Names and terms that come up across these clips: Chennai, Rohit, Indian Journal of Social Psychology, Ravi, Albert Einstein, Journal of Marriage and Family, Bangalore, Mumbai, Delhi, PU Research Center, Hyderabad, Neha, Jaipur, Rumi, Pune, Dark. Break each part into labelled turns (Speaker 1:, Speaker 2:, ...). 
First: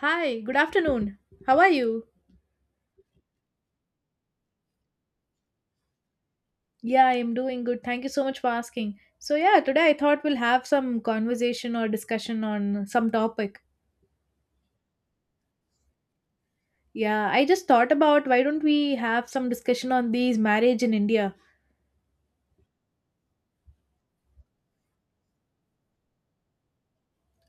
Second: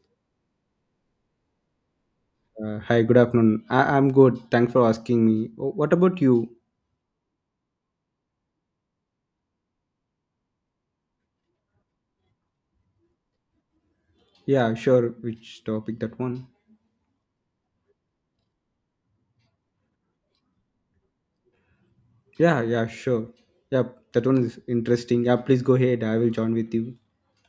Speaker 1: Hi, good afternoon. How are you?
Speaker 2: Hi, good afternoon. I'm good. Thanks for asking me. Oh, what about you?
Speaker 1: Yeah, I'm doing good. Thank you so much for asking. So, yeah, today I thought we'll have some conversation or discussion on some topic.
Speaker 2: Yeah, sure. Which topic? That one?
Speaker 1: Yeah, I just thought about why don't we have some discussion on these marriage in India?
Speaker 2: Yeah, yeah, sure. Yep, that one is interesting. Yeah, please go ahead. I will join with you.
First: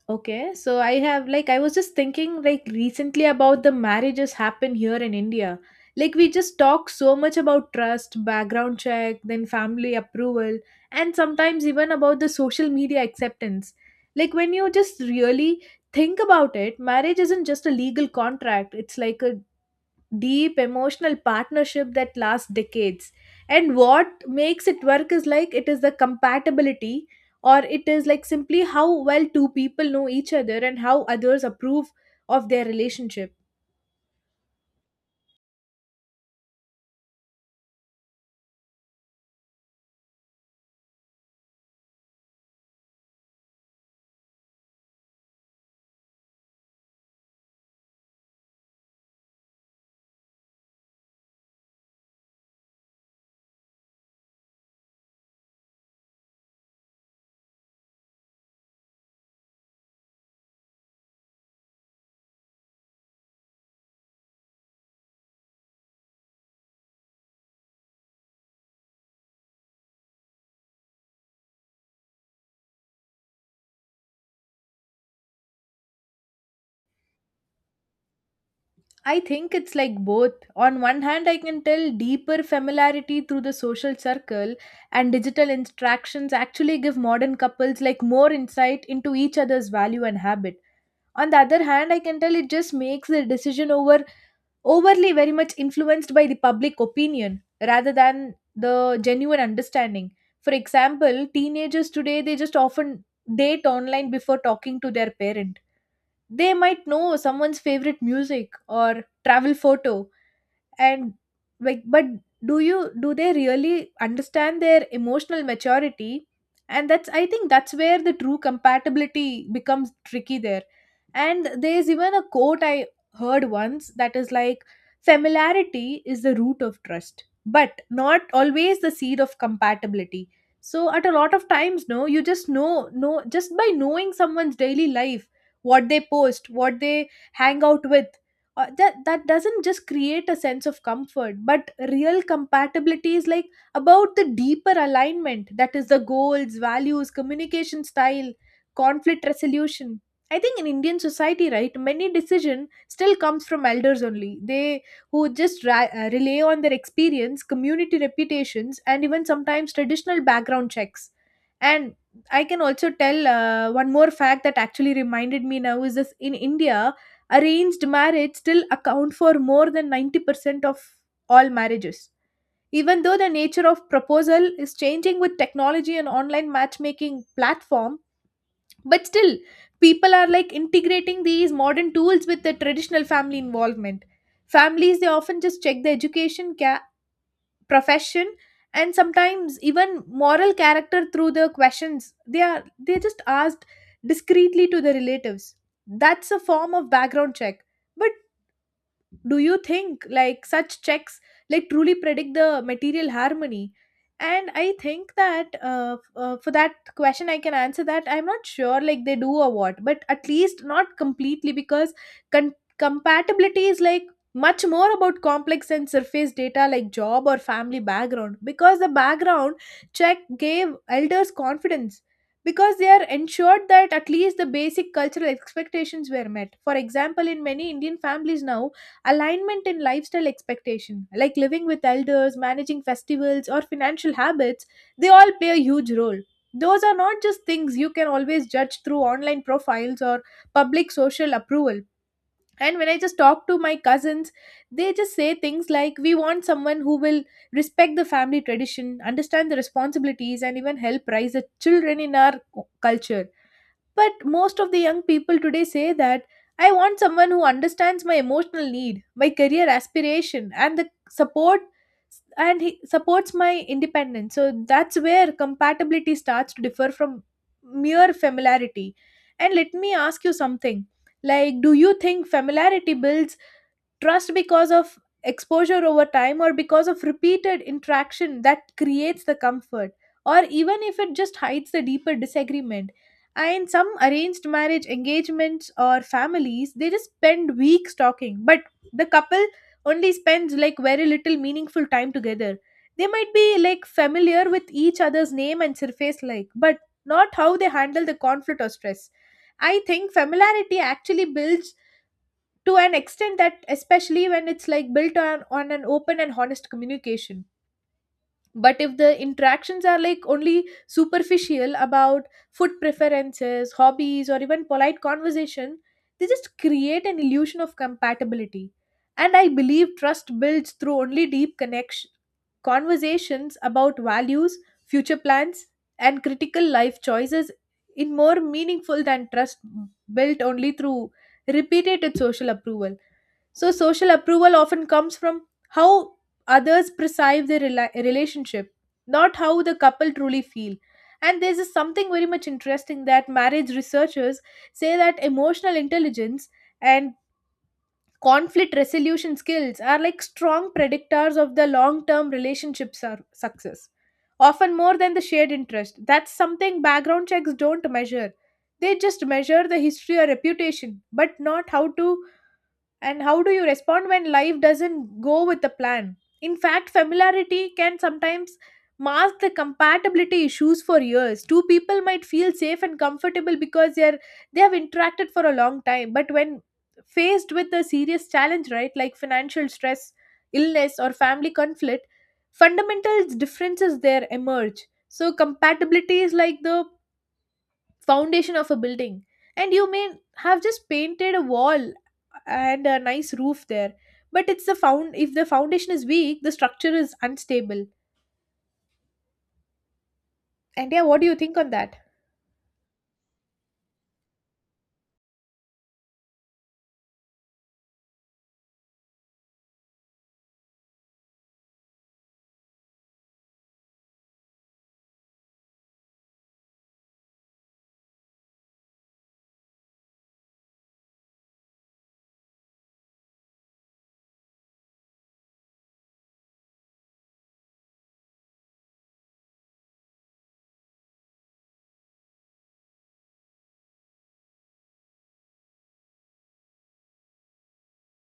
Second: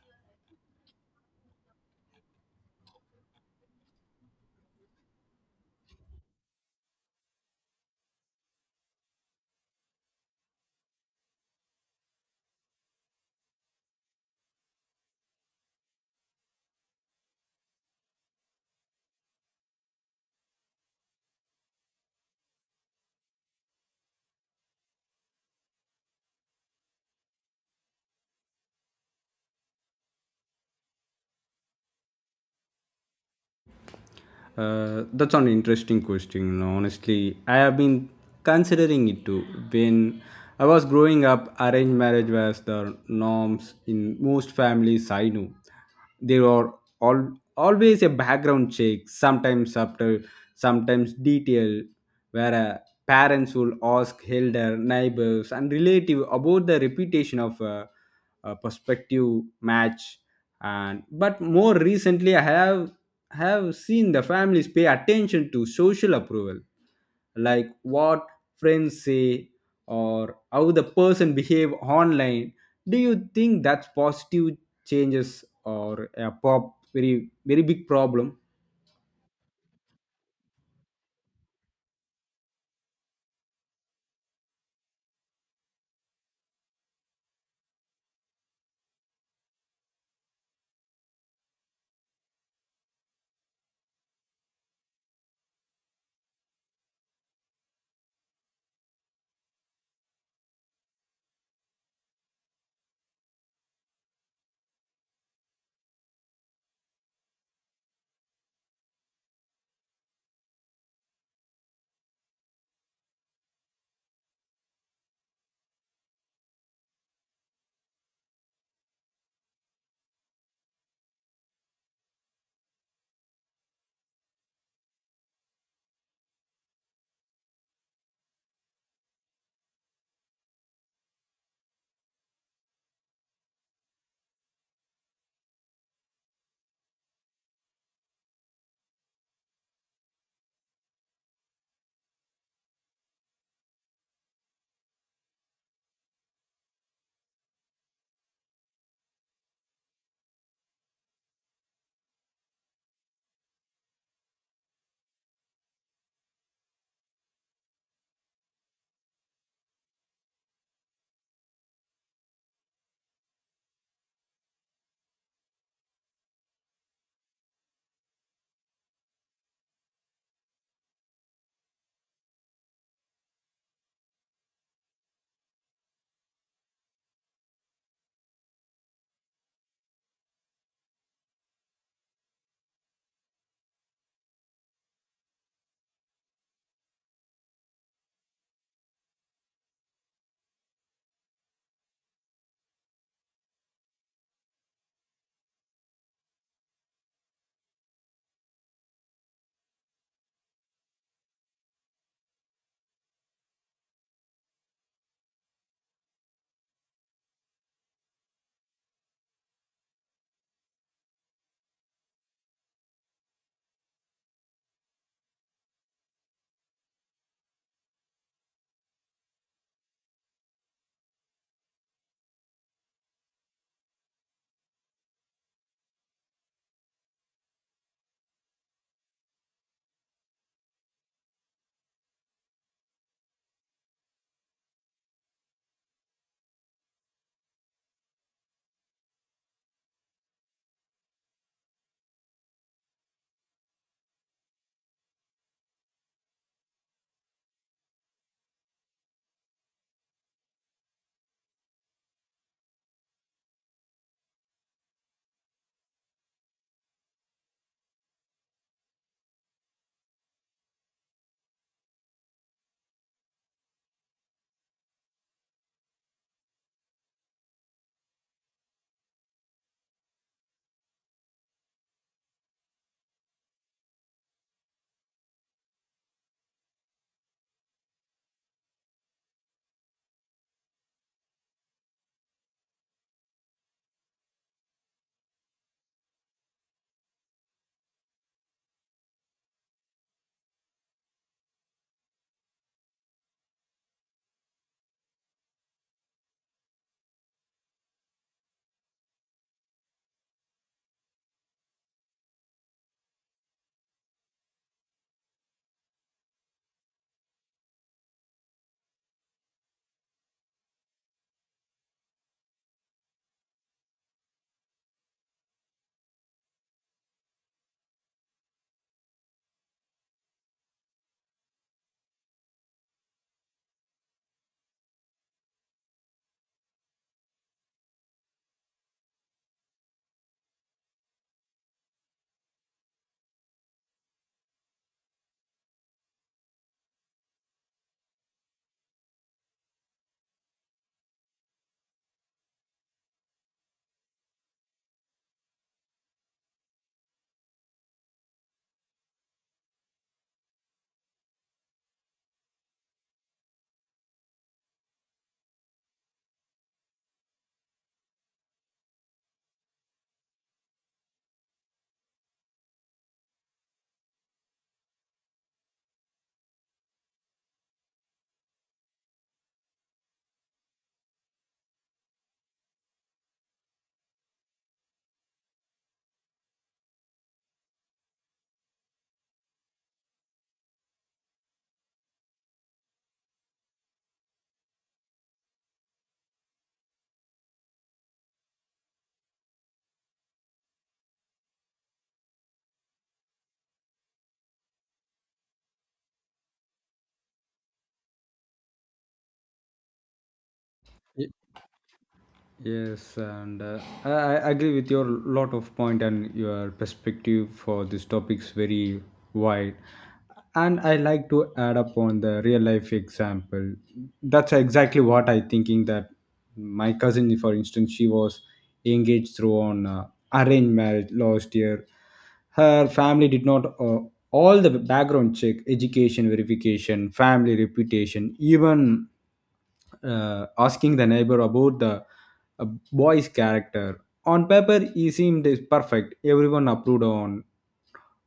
Speaker 1: Okay, so I have like I was just thinking like recently about the marriages happen here in India. Like we just talk so much about trust, background check, then family approval, and sometimes even about the social media acceptance. Like when you just really think about it, marriage isn't just a legal contract. It's like a deep emotional partnership that lasts decades. And what makes it work is like it is the compatibility, or it is like simply how well two people know each other and how others approve of their relationship.
Speaker 2: That's an interesting question. Honestly, I have been considering it too. When I was growing up, arranged marriage was the norms in most families I knew. There were all always a background check, sometimes subtle, sometimes detailed, where parents will ask elder, neighbors, and relative about the reputation of a prospective match. And but more recently, I have seen the families pay attention to social approval, like what friends say or how the person behave online. Do you think that's positive changes or a pop very big problem?
Speaker 1: I think it's like both. On one hand, I can tell deeper familiarity through the social circle and digital interactions actually give modern couples like more insight into each other's value and habit. On the other hand, I can tell it just makes the decision overly very much influenced by the public opinion rather than the genuine understanding. For example, teenagers today they just often date online before talking to their parent. They might know someone's favorite music or travel photo, and like, but do they really understand their emotional maturity? And that's, I think that's where the true compatibility becomes tricky there. And there's even a quote I heard once that is like, familiarity is the root of trust but not always the seed of compatibility. So at a lot of times, no, you just know just by knowing someone's daily life, what they post, what they hang out with. That doesn't just create a sense of comfort, but real compatibility is like about the deeper alignment, that is the goals, values, communication style, conflict resolution. I think in Indian society, right, many decision still comes from elders only. They who just rely on their experience, community reputations, and even sometimes traditional background checks. And I can also tell one more fact that actually reminded me now is this. In India, arranged marriage still account for more than 90% of all marriages. Even though the nature of proposal is changing with technology and online matchmaking platform, but still people are like integrating these modern tools with the traditional family involvement. Families they often just check the education, profession, and sometimes even moral character through the questions they just asked discreetly to the relatives. That's a form of background check. But do you think like such checks like truly predict the material harmony? And I think that for that question I can answer that I'm not sure like they do or what, but at least not completely, because con- compatibility is like much more about complex and surface data like job or family background, because the background check gave elders confidence, because they are ensured that at least the basic cultural expectations were met. For example, in many Indian families now, alignment in lifestyle expectation, like living with elders, managing festivals, or financial habits, they all play a huge role. Those are not just things you can always judge through online profiles or public social approval. And when I just talk to my cousins, they just say things like, we want someone who will respect the family tradition, understand the responsibilities, and even help raise the children in our culture. But most of the young people today say that, I want someone who understands my emotional need, my career aspiration, and the support, and he supports my independence. So that's where compatibility starts to differ from mere familiarity. And let me ask you something. Like, do you think familiarity builds trust because of exposure over time, or because of repeated interaction that creates the comfort, or even if it just hides the deeper disagreement? And some arranged marriage engagements or families they just spend weeks talking, but the couple only spends like very little meaningful time together. They might be like familiar with each other's name and surface like, but not how they handle the conflict or stress. I think familiarity actually builds to an extent, that especially when it's like built on an open and honest communication. But if the interactions are like only superficial about food preferences, hobbies, or even polite conversation, they just create an illusion of compatibility. And I believe trust builds through only deep connection, conversations about values, future plans, and critical life choices, in more meaningful than trust built only through repeated social approval. So, social approval often comes from how others perceive their relationship, not how the couple truly feel. And there's this something very much interesting that marriage researchers say that emotional intelligence and conflict resolution skills are like strong predictors of the long term relationship success, often more than the shared interest. That's something background checks don't measure. They just measure the history or reputation, but not how to and how do you respond when life doesn't go with the plan? In fact, familiarity can sometimes mask the compatibility issues for years. Two people might feel safe and comfortable because they have interacted for a long time, but when faced with a serious challenge, right, like financial stress, illness, or family conflict, fundamental differences there emerge. So compatibility is like the foundation of a building, and you may have just painted a wall and a nice roof there, but it's the found if the foundation is weak, the structure is unstable. And yeah, what do you think on that?
Speaker 2: Yes, and I agree with your lot of point and your perspective for this topics very wide. And I like to add up on the real life example. That's exactly what I thinking that my cousin, for instance, she was engaged through on arranged marriage last year. Her family did not all the background check, education verification, family reputation, even asking the neighbor about the uh, boy's character. On paper, he seemed perfect. Everyone approved on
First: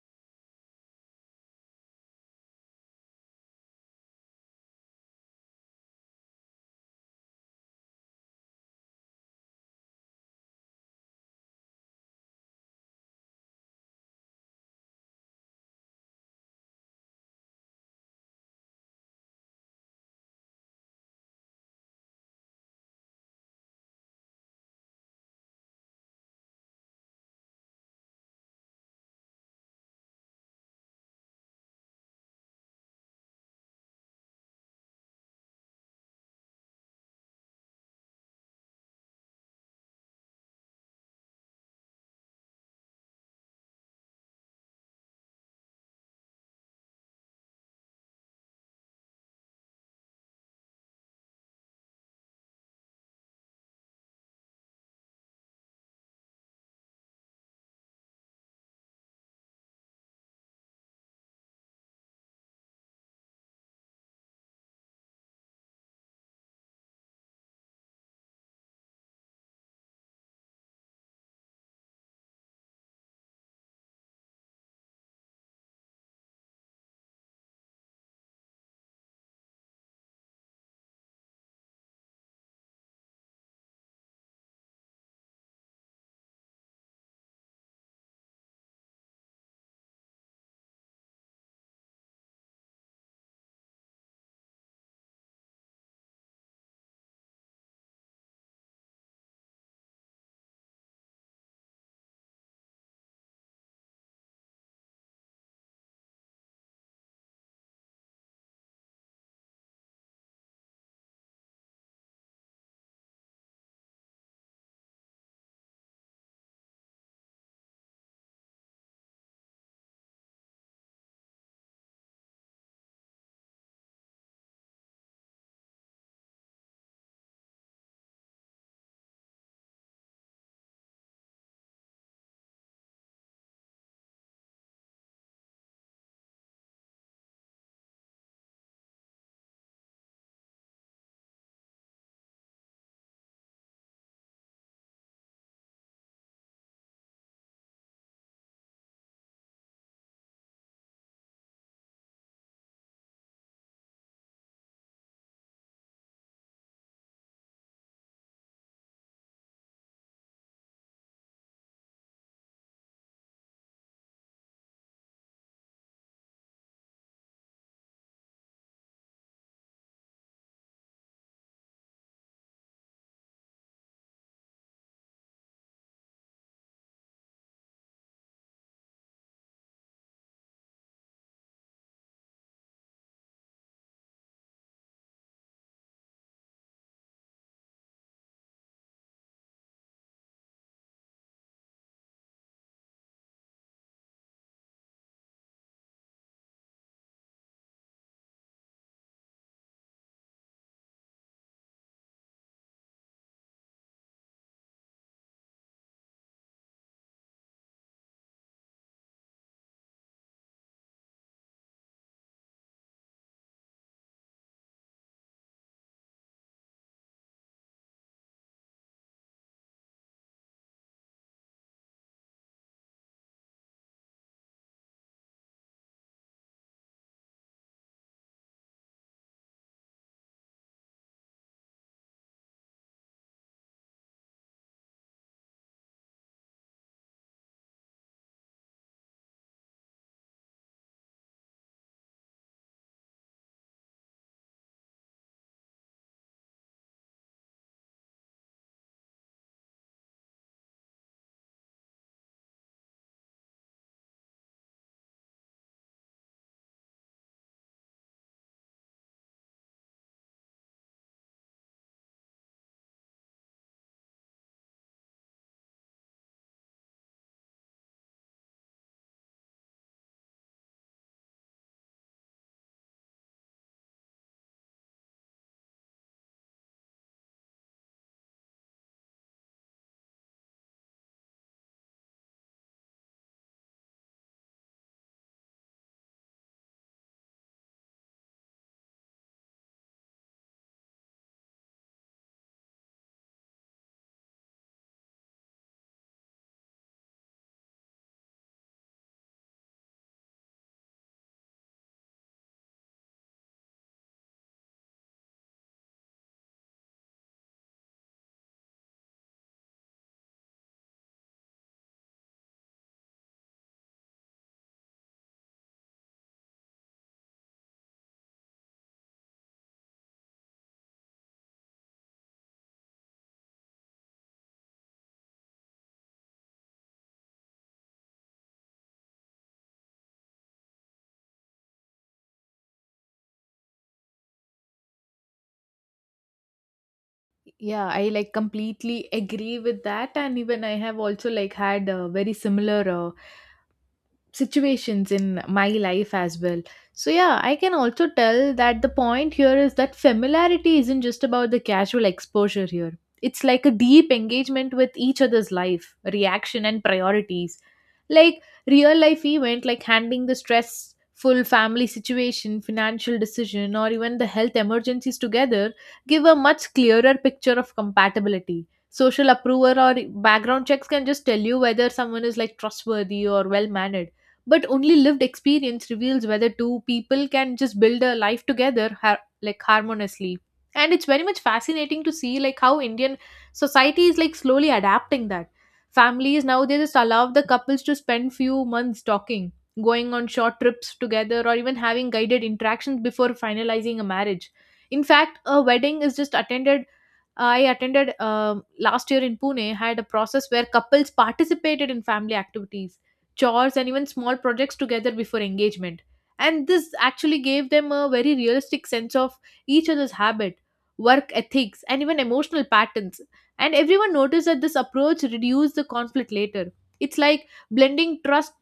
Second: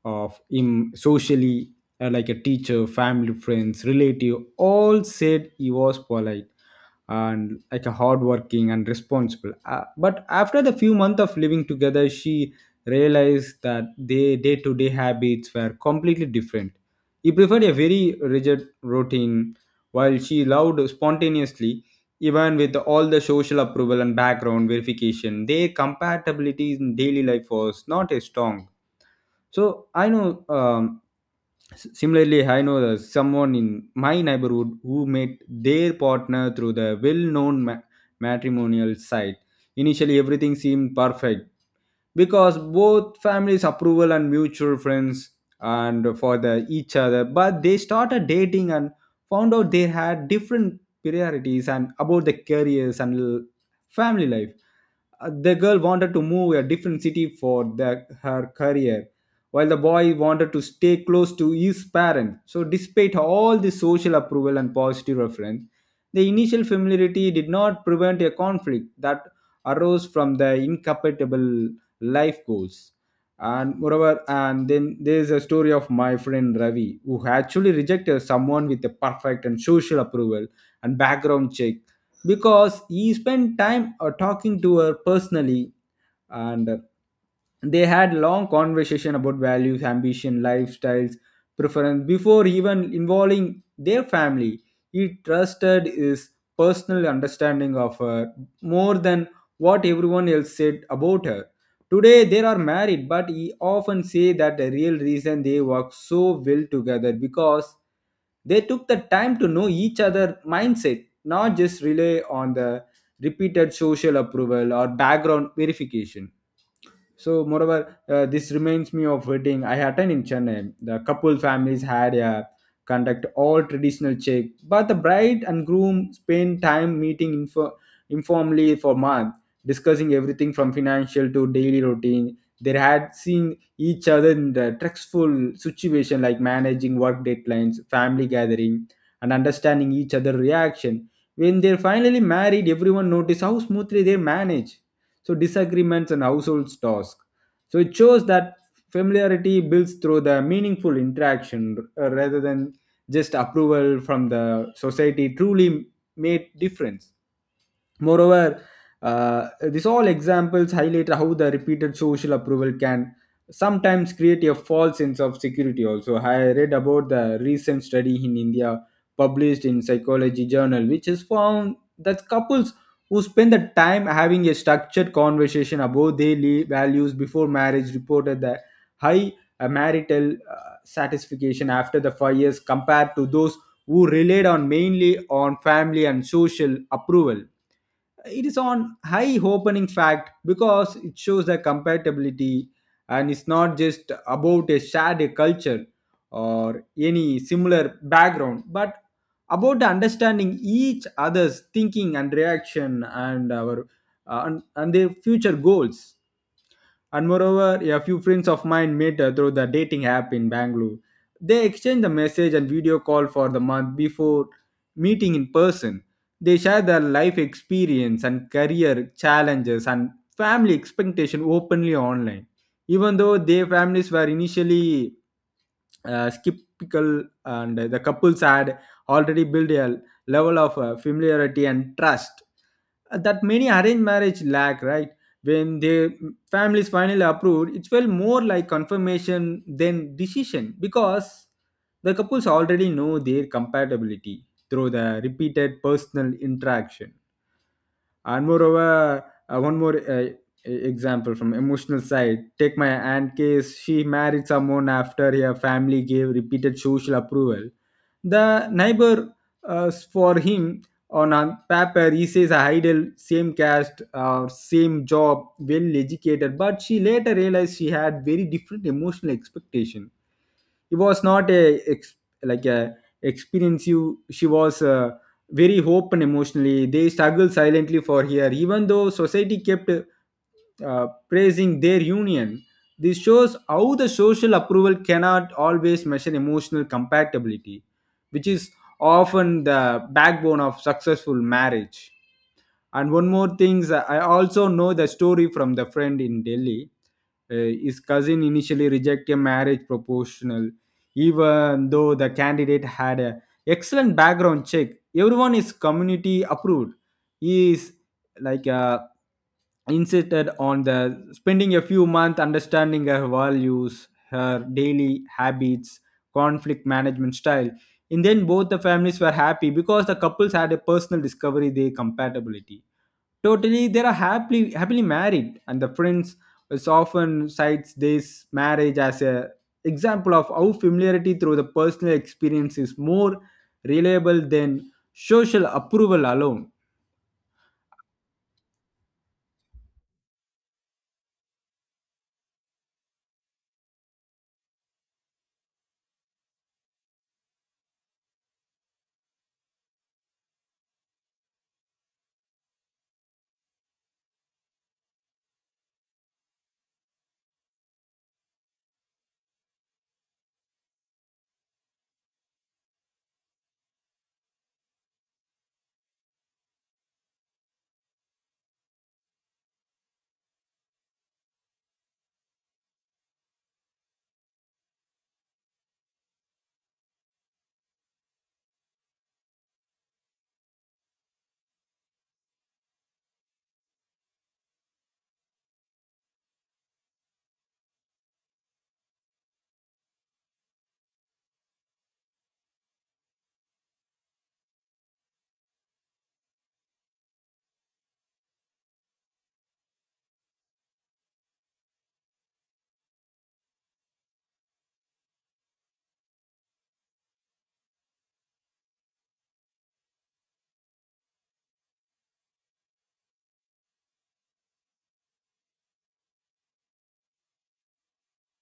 Speaker 2: of him socially, like a teacher, family, friends, relative. All said he was polite and like a hardworking and responsible. But after the few months of living together, she realized that their day-to-day habits were completely different. He preferred a very rigid routine while she loved spontaneously, even with all the social approval and background verification, their compatibility in daily life was not as strong. So I know. Similarly, I know the, someone in my neighborhood who met their partner through the well-known matrimonial site. Initially, everything seemed perfect because both families approval and mutual friends and for the each other, but they started dating and found out they had different priorities and about the careers and family life. The girl wanted to move a different city for the, her career while the boy wanted to stay close to his parents. So, despite all the social approval and positive reference, the initial familiarity did not prevent a conflict that arose from the incompatible life goals. And moreover, and then there's a story of my friend Ravi who actually rejected someone with a perfect and social approval and background check because he spent time talking to her personally and they had long conversation about values, ambition, lifestyles preference before even involving their family. He trusted his personal understanding of her more than what everyone else said about her. Today they are married, but he often say that the real reason they work so well together because they took the time to know each other mindset, not just rely on the repeated social approval or background verification. So, moreover, this reminds me of wedding I attend in Chennai. The couple families had a conduct all traditional check, but the bride and groom spend time meeting informally for months, discussing everything from financial to daily routine. They had seen each other in the stressful situation like managing work deadlines, family gathering, and understanding each other reaction. When they're finally married, everyone noticed how smoothly they manage so disagreements and household tasks. So it shows that familiarity builds through the meaningful interaction rather than just approval from the society truly made difference. Moreover, these all examples highlight how the repeated social approval can sometimes create a false sense of security. Also, I read about the recent study in India published in Psychology Journal, which has found that couples who spend the time having a structured conversation about their values before marriage reported the high marital satisfaction after the 5 years compared to those who relied on mainly on family and social approval. It is on high opening fact because it shows the compatibility, and it's not just about a shared culture or any similar background, but about understanding each other's thinking and reaction and our and their future goals. And moreover, a few friends of mine met through the dating app in Bangalore. They exchanged the message and video call for the month before meeting in person. They share their life experience and career challenges and family expectation openly online. Even though their families were initially skeptical and the couples had already built a level of familiarity and trust that many arranged marriage lack, right? When their families finally approved, it felt more like confirmation than decision because the couples already know their compatibility through the repeated personal interaction. And moreover, one more example from emotional side, take my aunt case. She married someone after her family gave repeated social approval, the neighbor for him. On a paper, he says a idol, same caste, same job, well educated, but she later realized she had very different emotional expectation. It was not a ex, like a experience you, she was very open emotionally. They struggled silently for her even though society kept praising their union. This shows how the social approval cannot always measure emotional compatibility, which is often the backbone of successful marriage. And one more thing, I also know the story from the friend in Delhi. His cousin initially rejected a marriage proposal even though the candidate had an excellent background check, everyone is community approved. He is like insisted on the spending a few months understanding her values, her daily habits, conflict management style. And then both the families were happy because the couples had a personal discovery their compatibility. Totally, they are happily married, and the prince is often cites this marriage as a example of how familiarity through the personal experience is more reliable than social approval alone.
Speaker 1: Yeah, I like completely agree with that, and even I have also like had a very similar situations in my life as well. So, yeah, I can also tell that the point here is that familiarity isn't just about the casual exposure here. It's like a deep engagement with each other's life, reaction, and priorities. Like real life event, like handling the stressful family situation, financial decision, or even the health emergencies together, give a much clearer picture of compatibility. Social approval or background checks can just tell you whether someone is like trustworthy or well mannered, but only lived experience reveals whether two people can just build a life together like harmoniously. And it's very much fascinating to see like how Indian society is like slowly adapting that. Families now they just allow the couples to spend few months talking, going on short trips together, or even having guided interactions before finalizing a marriage. In fact, a wedding is just attended I attended last year in Pune had a process where couples participated in family activities, chores, and even small projects together before engagement. And this actually gave them a very realistic sense of each other's habit, work ethics, and even emotional patterns. And everyone noticed that this approach reduced the conflict later. It's like blending trust,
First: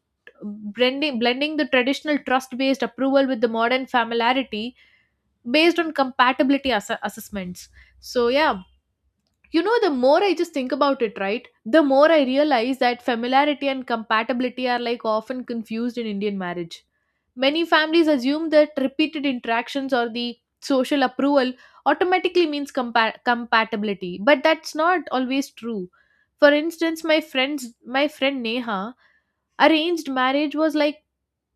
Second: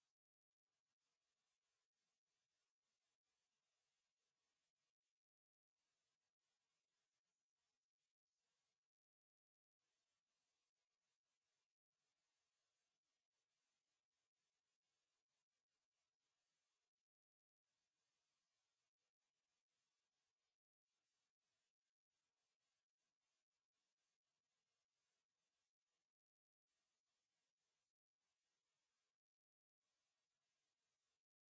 Speaker 1: blending the traditional trust based approval with the modern familiarity based on compatibility assessments. So, yeah, the more I just think about it, right, the more I realize that familiarity and compatibility are like often confused in Indian marriage. Many families assume that repeated interactions or the social approval automatically means compatibility, but that's not always true. For instance, my friend Neha, arranged marriage was like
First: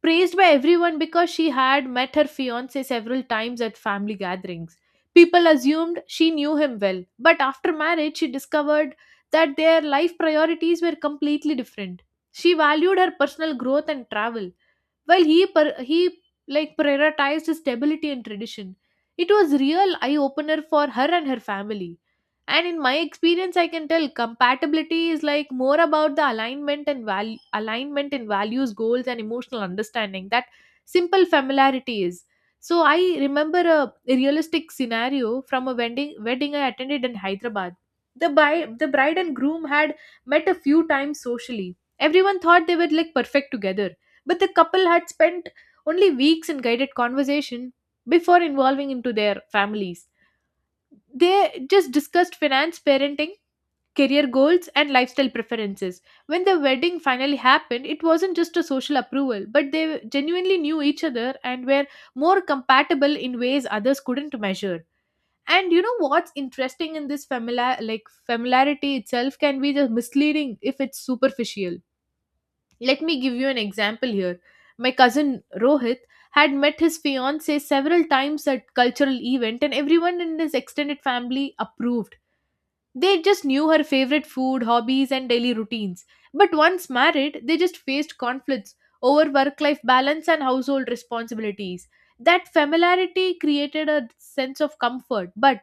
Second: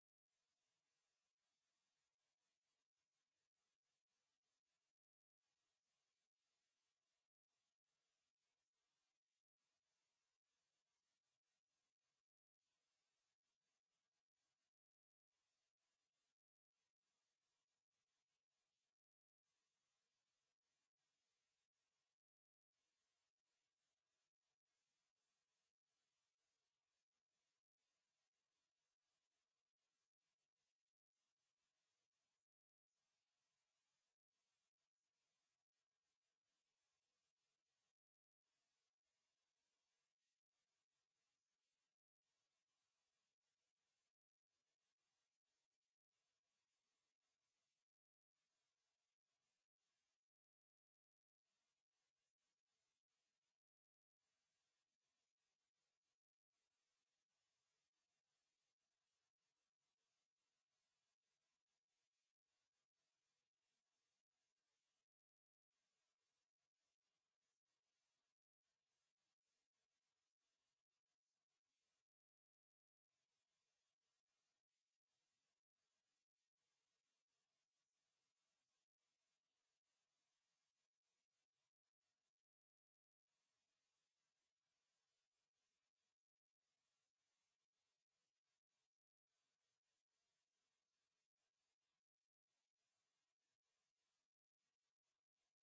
Speaker 1: praised by everyone because she had met her fiance several times at family gatherings. People assumed she knew him well, but after marriage, she discovered that their life priorities were completely different. She valued her personal growth and travel, while he like prioritized stability and tradition. It was real eye opener for her and her family. And in my experience, I can tell compatibility is like more about the alignment in values, goals, and emotional understanding that simple familiarity is. So I remember a realistic scenario from a wedding I attended in Hyderabad. The bride and groom had met a few times socially. Everyone thought they were like perfect together, but the couple had spent only weeks in guided conversation before involving into their families. They just discussed finance, parenting, career goals, and lifestyle preferences. When the wedding finally happened, it wasn't just a social approval, but they genuinely knew each other and were more compatible in ways others couldn't measure. And you know what's interesting in this, familiarity itself can be just misleading if it's superficial. Let me give you an example here. My cousin Rohit had met his fiancée several times at cultural event, and everyone in his extended family approved. They just knew her favorite food, hobbies, and daily routines. But once married, they just faced conflicts over work-life balance and household responsibilities. That familiarity created a sense of comfort, but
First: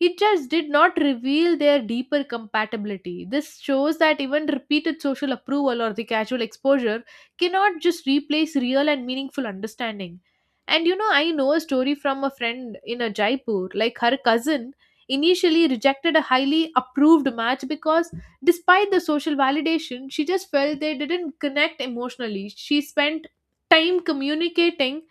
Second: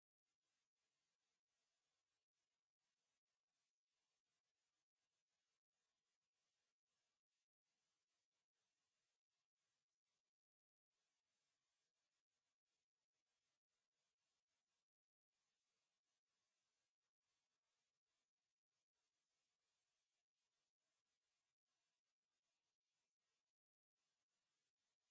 Speaker 1: it just did not reveal their deeper compatibility. This shows that even repeated social approval or the casual exposure cannot just replace real and meaningful understanding. And you know, I know a story from a friend in a Jaipur, like her cousin initially rejected a highly approved match because despite the social validation, she just felt they didn't connect emotionally. She spent time communicating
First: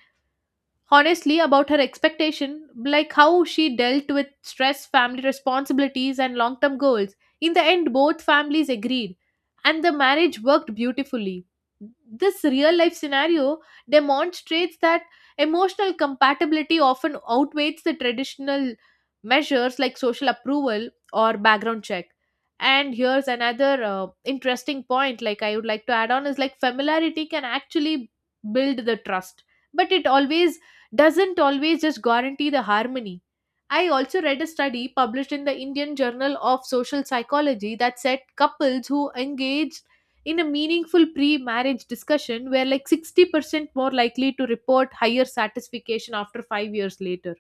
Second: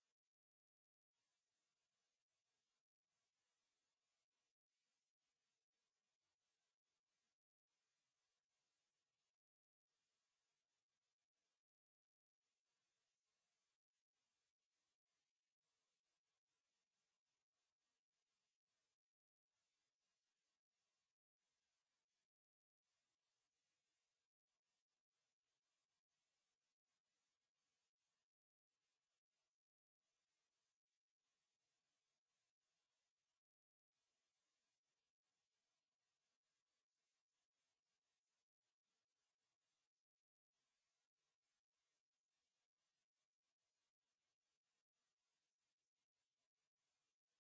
Speaker 1: honestly about her expectation, like how she dealt with stress, family responsibilities and long term goals. In the end both families agreed and the marriage worked beautifully. This real life scenario demonstrates that emotional compatibility often outweighs the traditional measures like social approval or background check. And here's another interesting point, like I would like to add on, is like familiarity can actually build the trust, but it always doesn't always just guarantee the harmony. I also read a study published in the Indian Journal of Social Psychology that said couples who engaged in a meaningful pre marriage discussion were like 60% more likely to report higher satisfaction after 5 years later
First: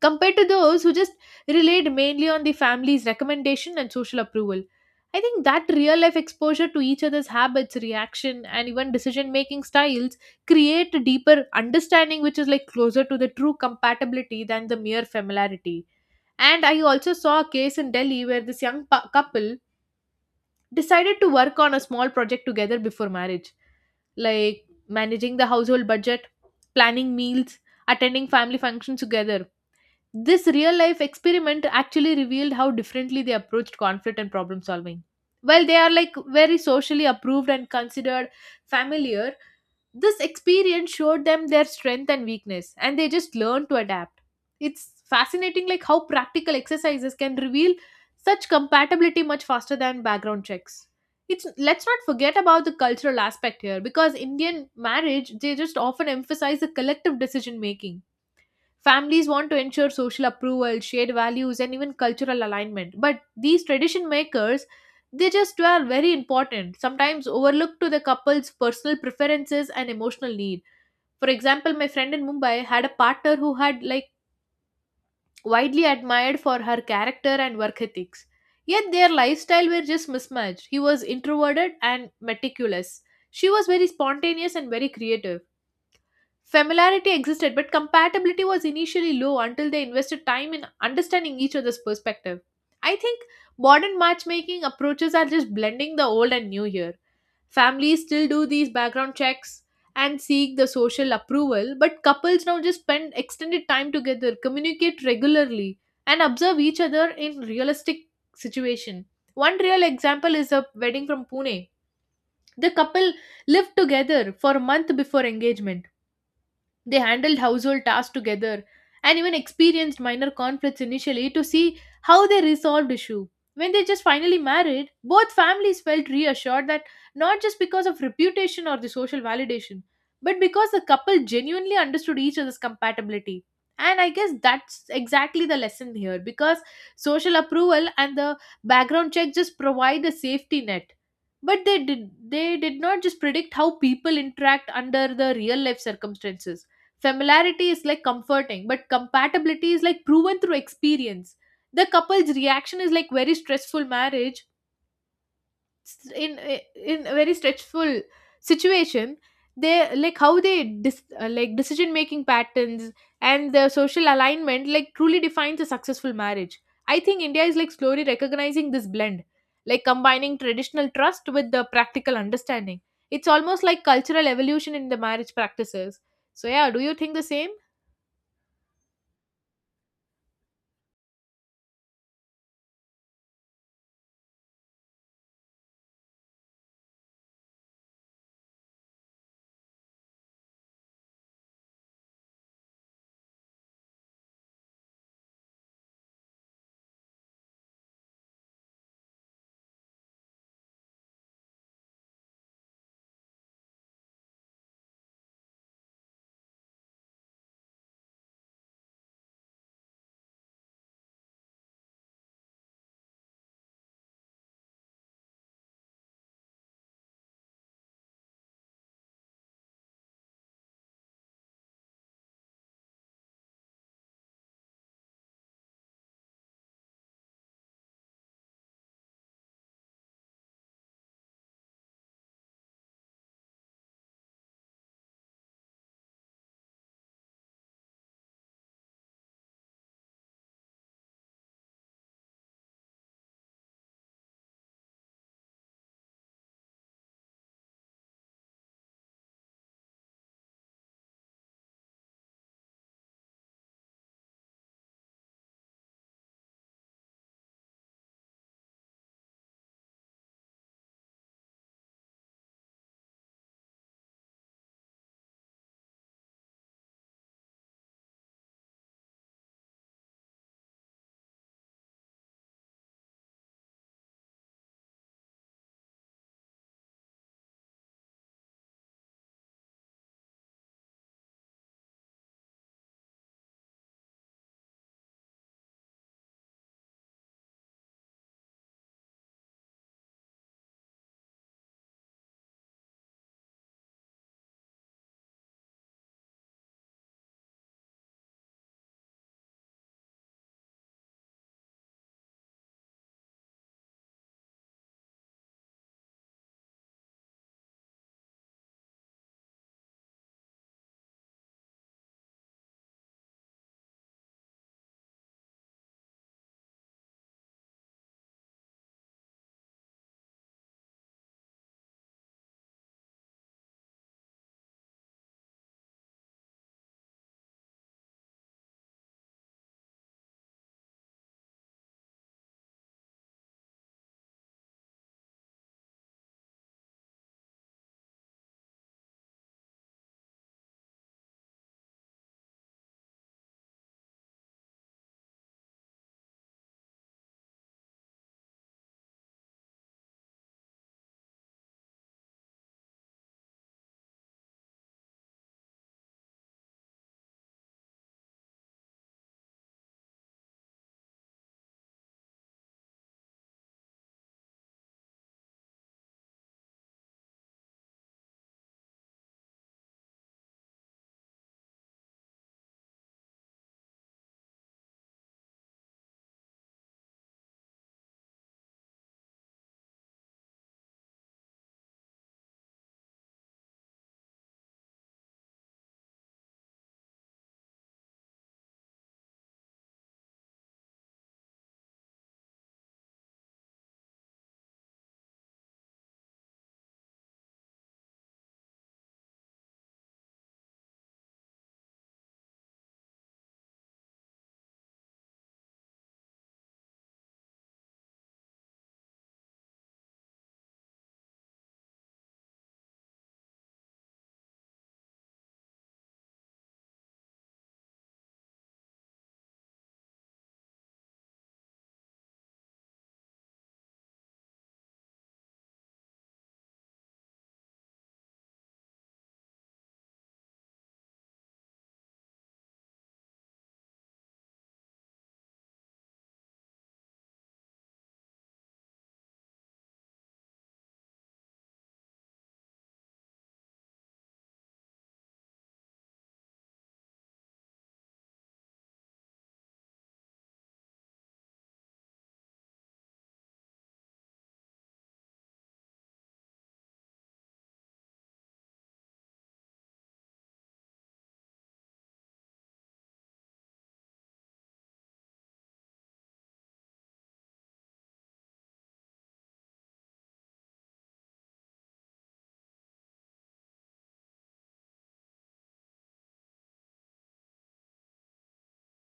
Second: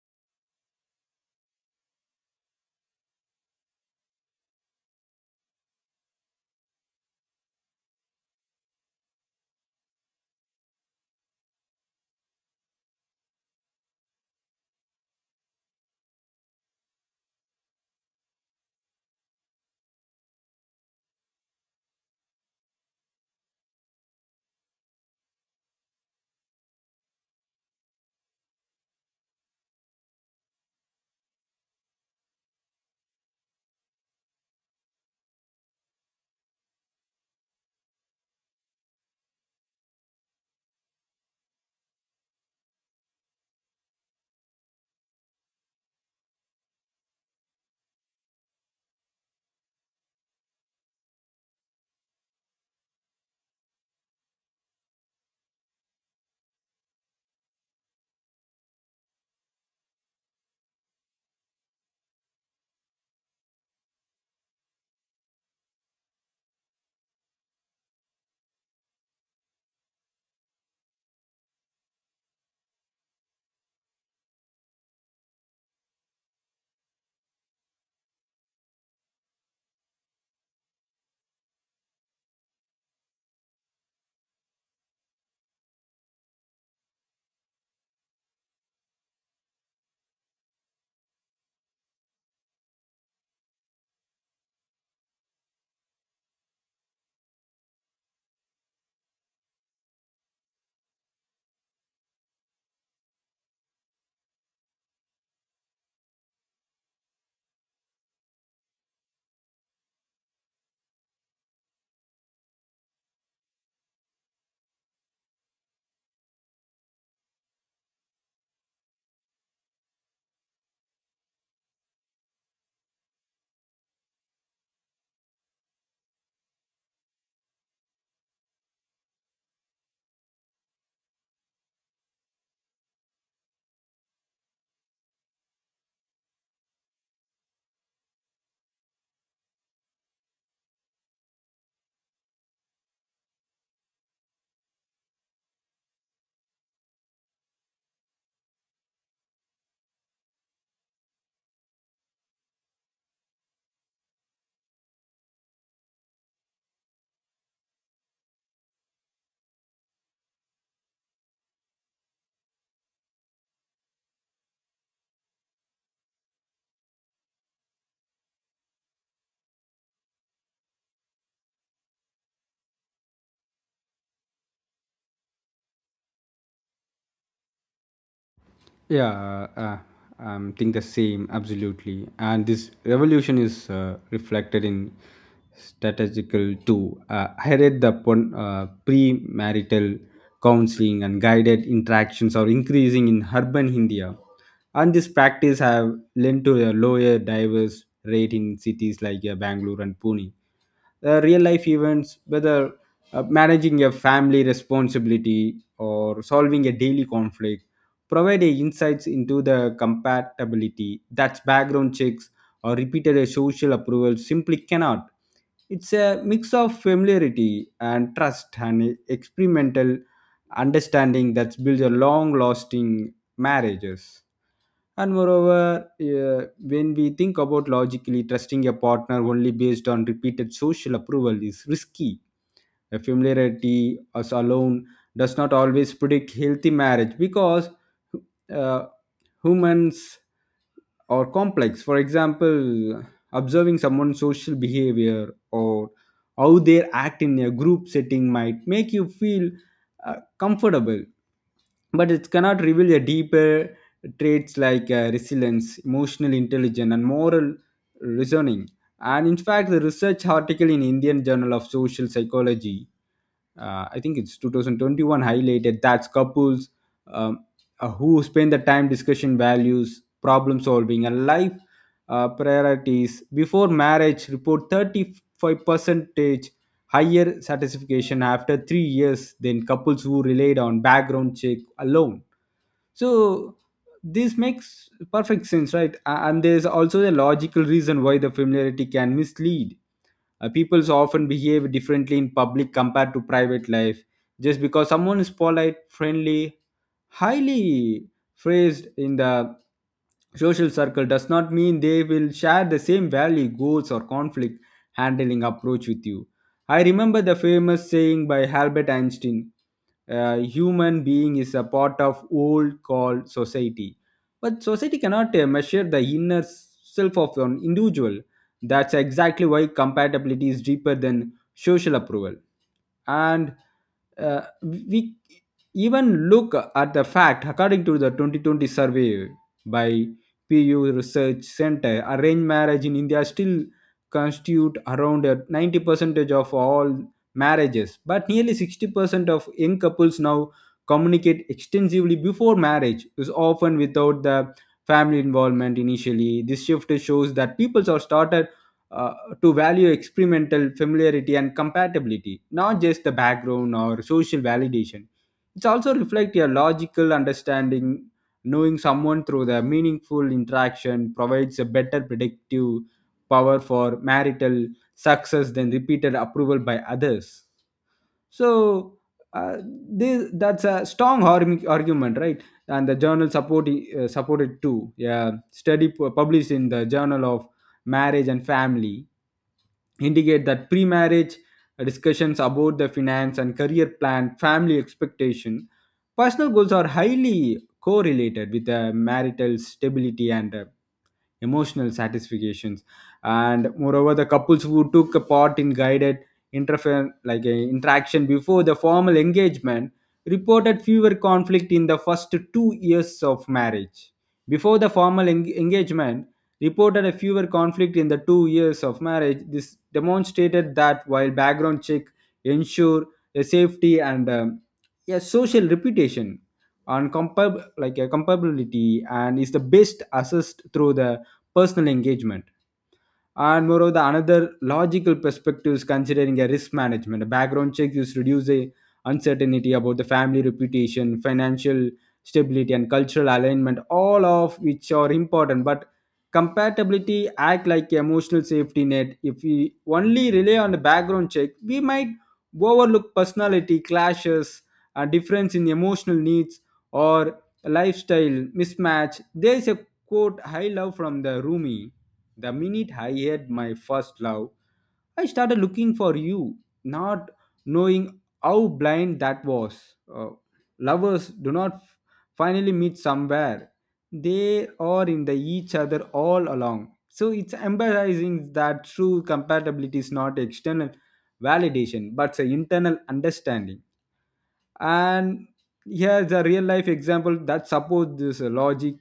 Speaker 1: compared to those who just relied mainly on the family's recommendation and social approval. I think that real life exposure to each other's habits, reaction, and even decision making styles create a deeper understanding, which is like closer to the true compatibility than the mere familiarity. And I also saw a case in Delhi where this couple decided to work on a small project together before marriage, like managing the household budget, planning meals, attending family functions together. This real life experiment actually revealed how differently they approached conflict and problem solving. While they are like very socially approved and considered familiar, this experience showed them their strength and weakness, and they just learned to adapt. It's fascinating, like how practical exercises can reveal such compatibility much faster than background checks. It's Let's not forget about the cultural aspect here, because Indian marriage they just often emphasize the collective decision making. Families want to ensure social approval, shared values, and even cultural alignment. But these tradition makers, they just were very important, sometimes overlooked to the couple's personal preferences and emotional need. For example, my friend in Mumbai had a partner who had like widely admired for her character and work ethics. Yet their lifestyle were just mismatched. He was introverted and meticulous. She was very spontaneous and very creative. Familiarity existed, but compatibility was initially low until they invested time in understanding each other's perspective. I think modern matchmaking approaches are just blending the old and new here. Families still do these background checks and seek the social approval, but couples now just spend extended time together, communicate regularly, and observe each other in realistic situation. One real example is a wedding from Pune. The couple lived together for a month before engagement. They handled household tasks together and even experienced minor conflicts initially to see how they resolved issue. When they just finally married, both families felt reassured, that not just because of reputation or the social validation, but because the couple genuinely understood each other's compatibility. And I guess that's exactly the lesson here, because social approval and the background check just provide a safety net, but they did not just predict how people interact under the real life circumstances. Familiarity is like comforting, but compatibility is like proven through experience. The couple's reaction is like very stressful marriage, s- in in a very stressful situation. They like how they like decision making patterns and their social alignment like truly defines a successful marriage. I think India is like slowly recognizing this blend, like combining traditional trust with the practical understanding. It's almost like cultural evolution in the marriage practices. So yeah, do you think the same?
Speaker 2: Yeah, I think the same, absolutely. And this revolution is reflected in strategical too. I read the premarital counseling and guided interactions are increasing in urban India, and this practice have led to a lower divorce rate in cities like Bangalore and Pune. The real life events, whether managing a family responsibility or solving a daily conflict, provide a insights into the compatibility that background checks or repeated a social approval simply cannot. It's a mix of familiarity and trust and experimental understanding that builds a long lasting marriages. And moreover, when we think about logically, trusting a partner only based on repeated social approval is risky. The familiarity us alone does not always predict healthy marriage because uh, humans are complex. For example, observing someone's social behavior or how they act in a group setting might make you feel comfortable, but it cannot reveal a deeper traits like resilience, emotional intelligence, and moral reasoning. And in fact, the research article in Indian Journal of Social Psychology, I think it's 2021, highlighted that couples um, who spend the time discussing values, problem solving, and life priorities before marriage report 35 percentage higher satisfaction after 3 years than couples who relied on background check alone. So this makes perfect sense, right? And there's also a logical reason why the familiarity can mislead. People often behave differently in public compared to private life. Just because someone is polite, friendly, highly phrased in the social circle does not mean they will share the same value, goals, or conflict handling approach with you. I remember the famous saying by Albert Einstein: a human being is a part of old called society. But society cannot measure the inner self of an individual. That's exactly why compatibility is deeper than social approval. And we even look at the fact, according to the 2020 survey by PU Research Center, arranged marriage in India still constitute around 90% of all marriages, but nearly 60% of young couples now communicate extensively before marriage, is often without the family involvement initially. This shift shows that people are started uh, to value experimental familiarity and compatibility, not just the background or social validation. It's also reflect your logical understanding. Knowing someone through the meaningful interaction provides a better predictive power for marital success than repeated approval by others. So uh, that's a strong argument, right? And the journal support, supported too. Yeah, study published in the Journal of Marriage and Family indicate that pre-marriage discussions about the finance and career plan, family expectation, personal goals are highly correlated with the marital stability and emotional satisfactions. And moreover, the couples who took a part in guided interfer like interaction before the formal engagement reported fewer conflict in the first 2 years of marriage. Before the formal engagement, reported a fewer conflict in the 2 years of marriage. This demonstrated that while background check ensure a safety and a social reputation on like a comparability and is the best assessed through the personal engagement. And moreover, another logical perspective is considering a risk management. A background check is reduce the uncertainty about the family reputation, financial stability, and cultural alignment, all of which are important. But compatibility act like emotional safety net. If we only rely on the background check, we might overlook personality clashes, a difference in emotional needs, or lifestyle mismatch. There is a quote I love from the Rumi the minute I had my first love, I started looking for you, not knowing how blind that was. Lovers do not finally meet somewhere, they are in the each other all along. So it's emphasizing that true compatibility is not external validation but an internal understanding. And here's a real life example that supports this logic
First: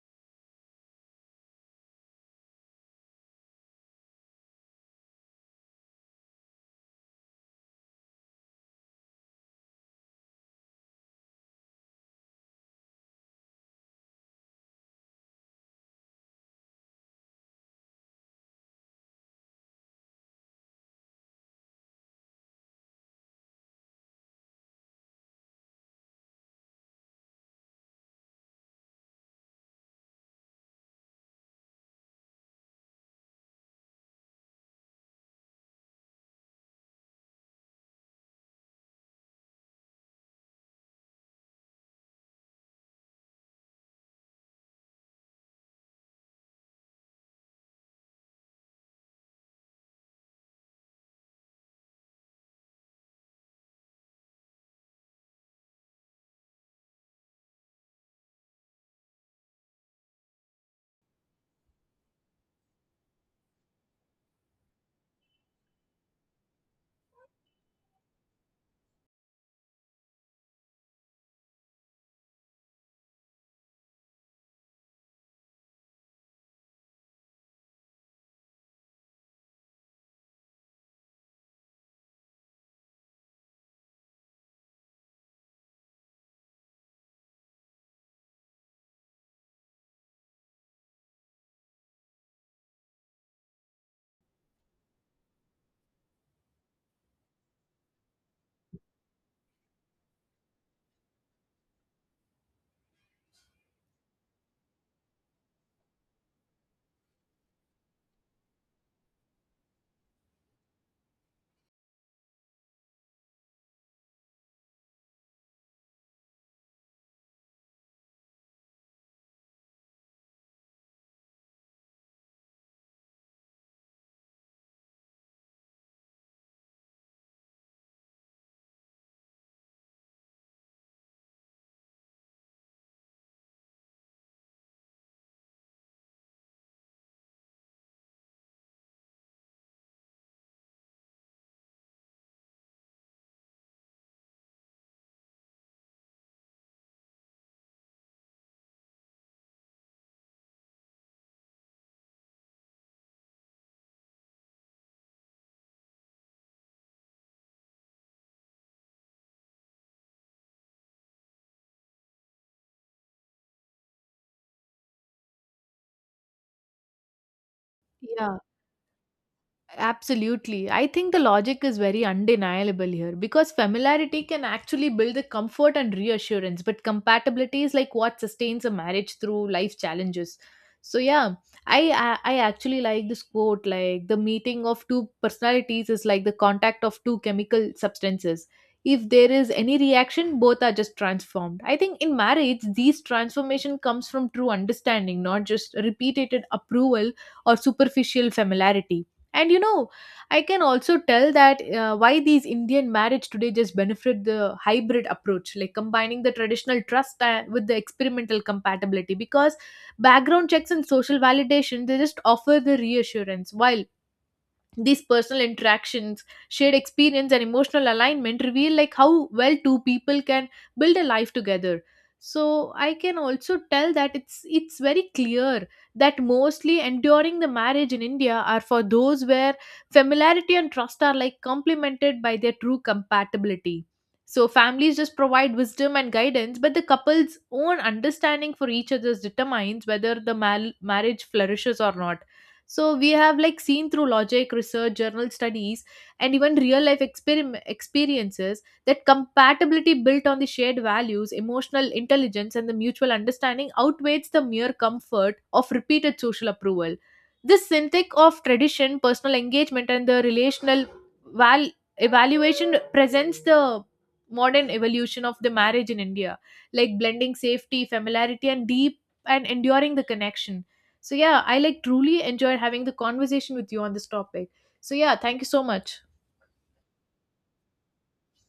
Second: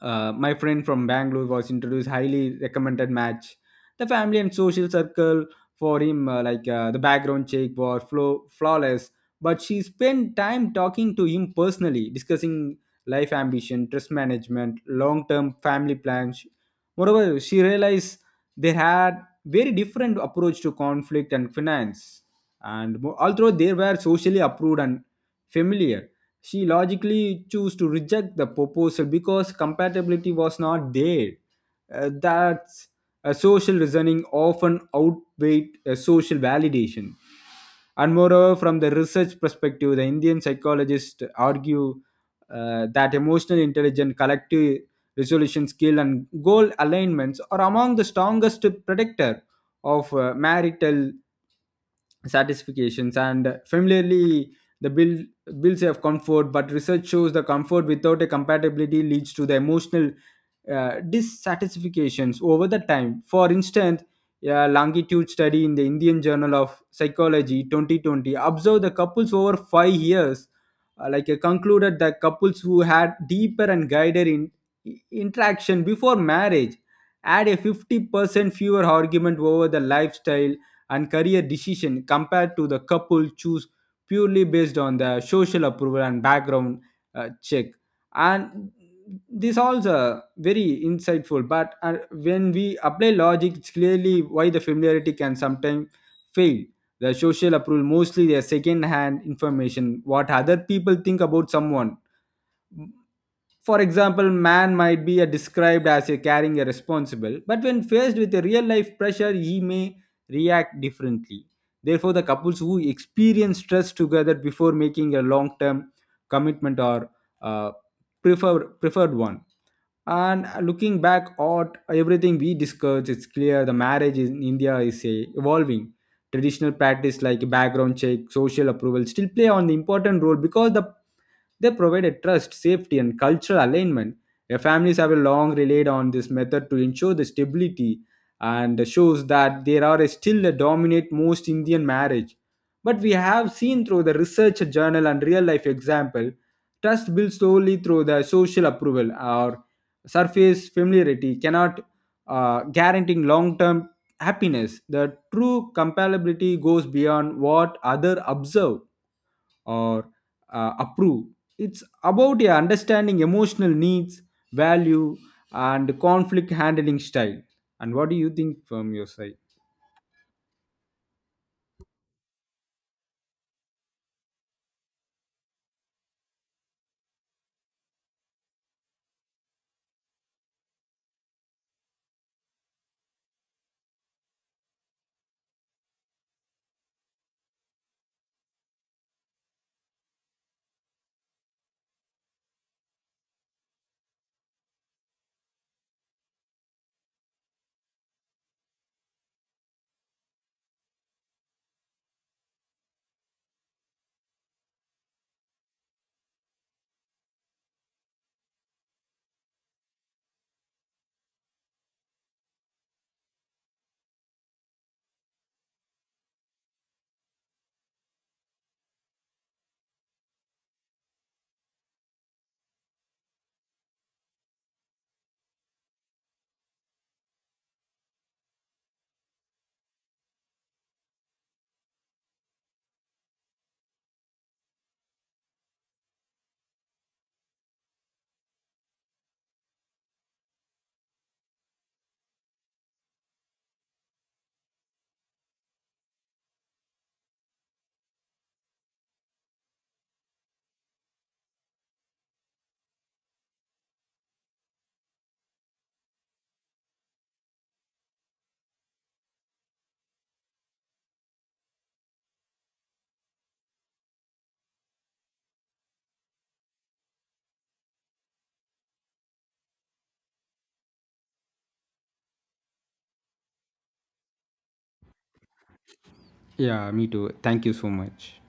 Speaker 2: my friend from Bangalore was introduced highly recommended match. The family and social circle for him, the background check was flawless, but she spent time talking to him personally, discussing life ambition, trust management, long-term family plans. Moreover, she realized they had very different approach to conflict and finance, and although they were socially approved and familiar, she logically chose to reject the proposal because compatibility was not there. That's a social reasoning often outweighed a social validation. And moreover, from the research perspective, the Indian psychologists argue that emotional intelligence, collective resolution skill, and goal alignments are among the strongest predictor of marital satisfactions and familiarly the builds of comfort, but research shows the comfort without a compatibility leads to the emotional dissatisfactions over the time. For instance, a longitude study in the Indian Journal of Psychology 2020 observed the couples over 5 years, concluded that couples who had deeper and guided interaction before marriage had a 50% fewer argument over the lifestyle and career decision compared to the couple choose purely based on the social approval and background check, and this also very insightful. But when we apply logic it's clearly why the familiarity can sometimes fail. The social approval mostly their second hand information what other people think about someone. For example, man might be described as a caring a responsible, but when faced with a real life pressure, he may react differently. Therefore, the couples who experience stress together before making a long term commitment are uh, preferred one. And looking back at everything we discussed, it's clear the marriage in India is a evolving traditional practice like background check social approval still play an important role because they provide a trust safety and cultural alignment. Families have a long relied on this method to ensure the stability and shows that there are still a dominate most Indian marriage, but we have seen through the research journal and real life example trust built slowly through the social approval or surface familiarity cannot guaranteeing long-term happiness. The true compatibility goes beyond what other observe or approve. It's about a understanding emotional needs, value, and conflict handling style. And what do you
Speaker 1: Yeah,
Speaker 2: think from your side?
Speaker 1: absolutely. I think the logic is very undeniable here because familiarity can actually build the comfort and reassurance, but compatibility is like what sustains a marriage through life challenges. So yeah, I I actually like this quote, like the meeting of two personalities is like the contact of two chemical substances. If there is any reaction, both are just transformed. I think in marriage, these transformation comes from true understanding, not just repeated approval or superficial familiarity. And you know, I can also tell that why these Indian marriage today just benefit the hybrid approach, like combining the traditional trust and with the experimental compatibility, because background checks and social validation they just offer the reassurance, while these personal interactions, shared experience and emotional alignment reveal like how well two people can build a life together. So I can also tell that it's very clear that mostly enduring the marriage in India are for those where familiarity and trust are like complemented by their true compatibility. So families just provide wisdom and guidance, but the couple's own understanding for each other's determines whether the marriage flourishes or not. So we have like seen through logic, research journal studies, and even real life experiences that compatibility built on the shared values, emotional intelligence and the mutual understanding outweighs the mere comfort of repeated social approval. This synthetic of tradition, personal engagement and the relational val- evaluation presents the modern evolution of the marriage in India, like blending safety, familiarity and deep and enduring the connection. So yeah, I like truly enjoyed having the conversation with you on this topic. So yeah, thank you so much.
Speaker 2: Yeah, me too. Thank you so much.